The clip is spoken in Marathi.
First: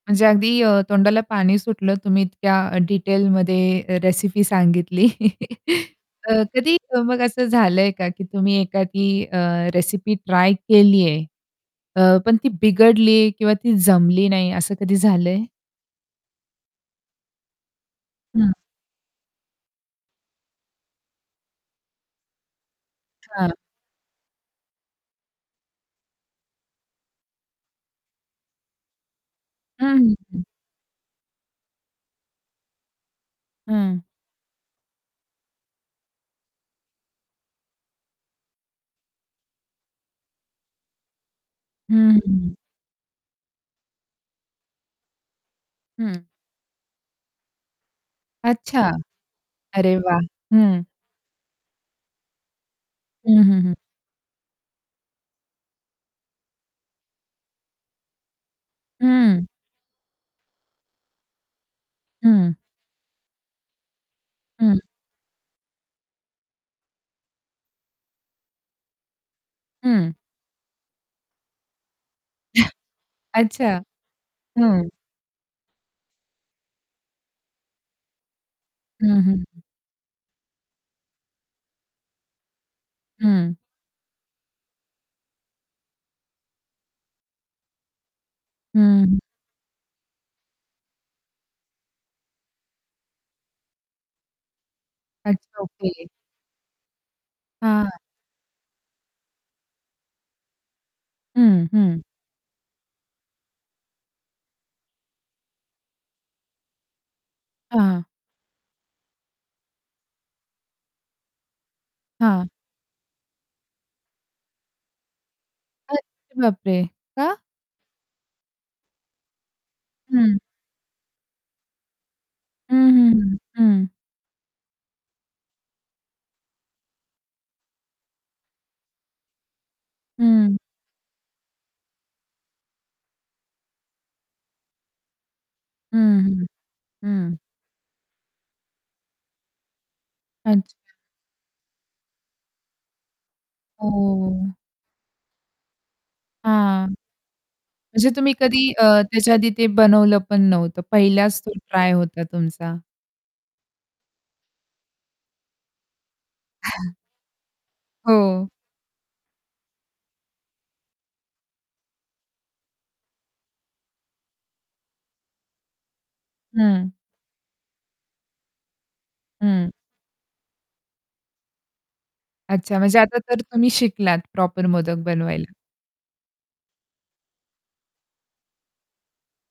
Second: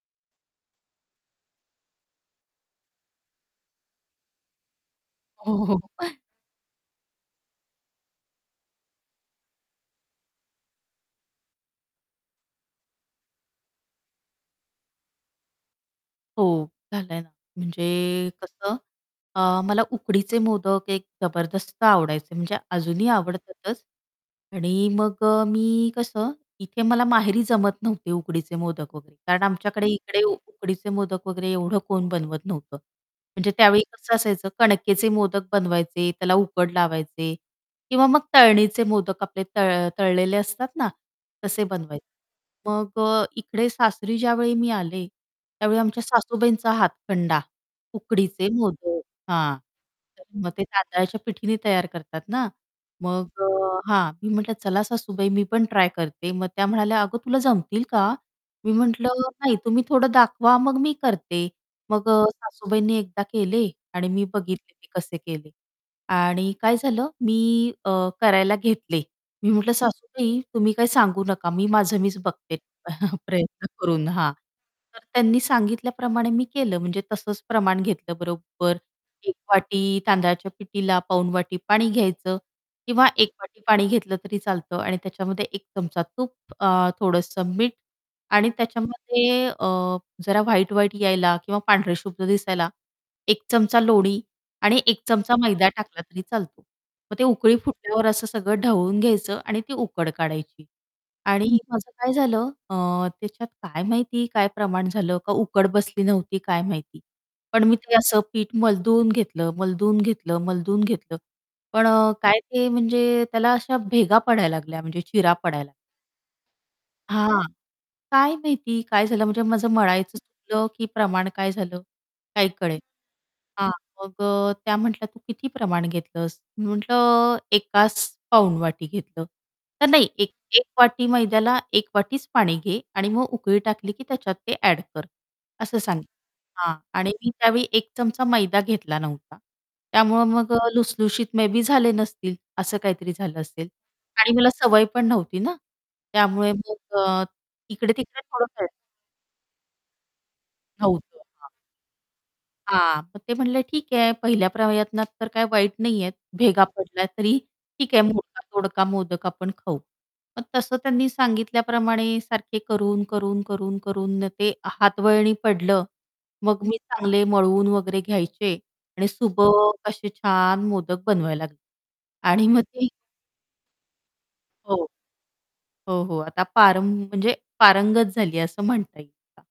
म्हणजे अगदी अ, तोंडाला पाणी सुटलं तुम्ही इतक्या अ, डिटेलमध्ये रेसिपी सांगितली हो, हो. अ, कधी मग असं झालंय का, की तुम्ही एखादी अ, रेसिपी ट्राय केलीये. अ, पण ती बिघडली किंवा ती जमली नाही असं कधी झालंय? हो, झालंय ना. म्हणजे हं. कसं अ, मला उकडीचे मोदक एक जबरदस्त आवडायचे. म्हणजे अजूनही अच्छा. आवडतातच. आणि मग अ, मी कसं, इथे मला माहेरी जमत नव्हते उकडीचे मोदक वगैरे. कारण आमच्याकडे हं, इकडे उ हं. उकडीचे मोदक वगैरे एवढं कोण बनवत नव्हतं. म्हणजे त्यावेळी हं. कसं असायचं, कणकेचे मोदक बनवायचे त्याला उकड लावायचे. किंवा मग तळणीचे मोदक आपले तळ तळलेले असतात ना तसे हं, बनवायचे. हं, हं. मग अ, इकडे सासरी ज्यावेळी मी आले, त्यावेळी आमच्या हं. सासूबाईंचा हातखंडा, उकडीचे अच्छा. मोदक. हां, अरे वाह! तर मग ते हं. तांदळाच्या पिठीने तयार करतात ना. मग हं, अ, हं, हं. हां. मी म्हटलं, "चला सासूबाई मी पण ट्राय करते." मग त्या म्हणाल्या, "अगं, तुला जमतील का?" मी म्हटलं, हं. "नाही, तुम्ही थोडं दाखवा मग मी करते." मग अ, हं. सासूबाईंनी एकदा केले आणि मी बघितले हं. ते कसे केले. आणि काय झालं? मी अ, करायला घेतले. मी म्हटलं हं. "सासूबाई," "तुम्ही काही सांगू नका, मी माझं मीच बघते, प्रयत्न अच्छा, करून." हां. हं. तर त्यांनी सांगितल्याप्रमाणे मी केलं, म्हणजे तसंच प्रमाण घेतलं बरोबर. हं, हं, 1 हं. वाटी तांदळाच्या पिठीला, पाऊण वाटी पाणी घ्यायचं. किंवा 1 हं. वाटी पाणी घेतलं तरी चालतं. आणि त्याच्यामध्ये 1 चमचा तूप अ थोडंसं मीठ. आणि हं, हं. त्याच्यामध्ये अ, जरा व्हाईट-व्हाईट यायला किंवा पांढरेशुभ्र दिसायला, 1 चमचा लोणी आणि 1 चमचा अच्छा, मैदा टाकला ओके. तरी चालतो. मग ते उकळी हां. फुटल्यावर असं सगळं ढवळून घ्यायचं आणि ती उकड काढायची. आणि हं, माझं हं. काय झालं अ, त्याच्यात काय माहिती काय प्रमाण झालं? का उकड बसली नव्हती? काय माहिती. पण मी ते हां. असं पीठ मलदून घेतलं, मलदून घेतलं, मलदून घेतलं. पण अ, काय हां. ते म्हणजे त्याला अशा भेगा पडायला लागल्या, म्हणजे चिरा पडायला लागल्या. अरे बापरे! का? हां. काय माहिती काय झालं म्हणजे माझं मळायचं हं. चुकलं, की प्रमाण काय झालं. काही हं, कळेना. हं, हं, हां, हं. मग अ, त्या म्हटल्या, "तू किती प्रमाण घेतलंस?" मी म्हटलं, "एकास पाऊण वाटी घेतलं," तर, "नाही, 1- हं. 1 वाटी मैद्याला, 1 वाटीच पाणी घे. आणि मग उकळी टाकली की त्याच्यात ते ॲड कर." असं हं, सांगि हं. हां. आणि मी हं. त्यावेळी 1 चमचा मैदा घेतला नव्हता, त्यामुळं मग अच्छा. लसुसलुशीत मे बी झाले नसतील, असं काहीतरी झालं असेल. हो, आणि मला हो. सवय पण नव्हती ना, त्यामुळे हां. मग अ, इकडे म्हणजे तिकडे तुम्ही थोडं केलं. कधी अ, त्याच्या आधी ते बनवलं पण नव्हतं, नव्हतं, पहिलाच तो हां. ट्राय होता तुमचा. हां, मग ते म्हणले, "ठीक आहे पहिल्या प्रयत्नात तर काय वाईट नाही आहेत, भेगा पडल्या तरी ठीक आहे, हो. मोडका-तोडका मोदक आपण खाऊ." मग तसं त्यांनी सांगितल्याप्रमाणे सारखे करून ,करून, करून, करून न, ते हातवळणी पडलं. मग मी हं. चांगले मळवून वगैरे घ्यायचे आणि हं. सुबक असे छान मोदक बनवायला लागले. आणि मग अच्छा. ते म्हणजे आता तर तुम्ही शिकलात, प्रॉपर हो. मोदक बनवायला. हो, हो. आता पारं म्हणजे पारंगत झाली असं म्हणता येईल का?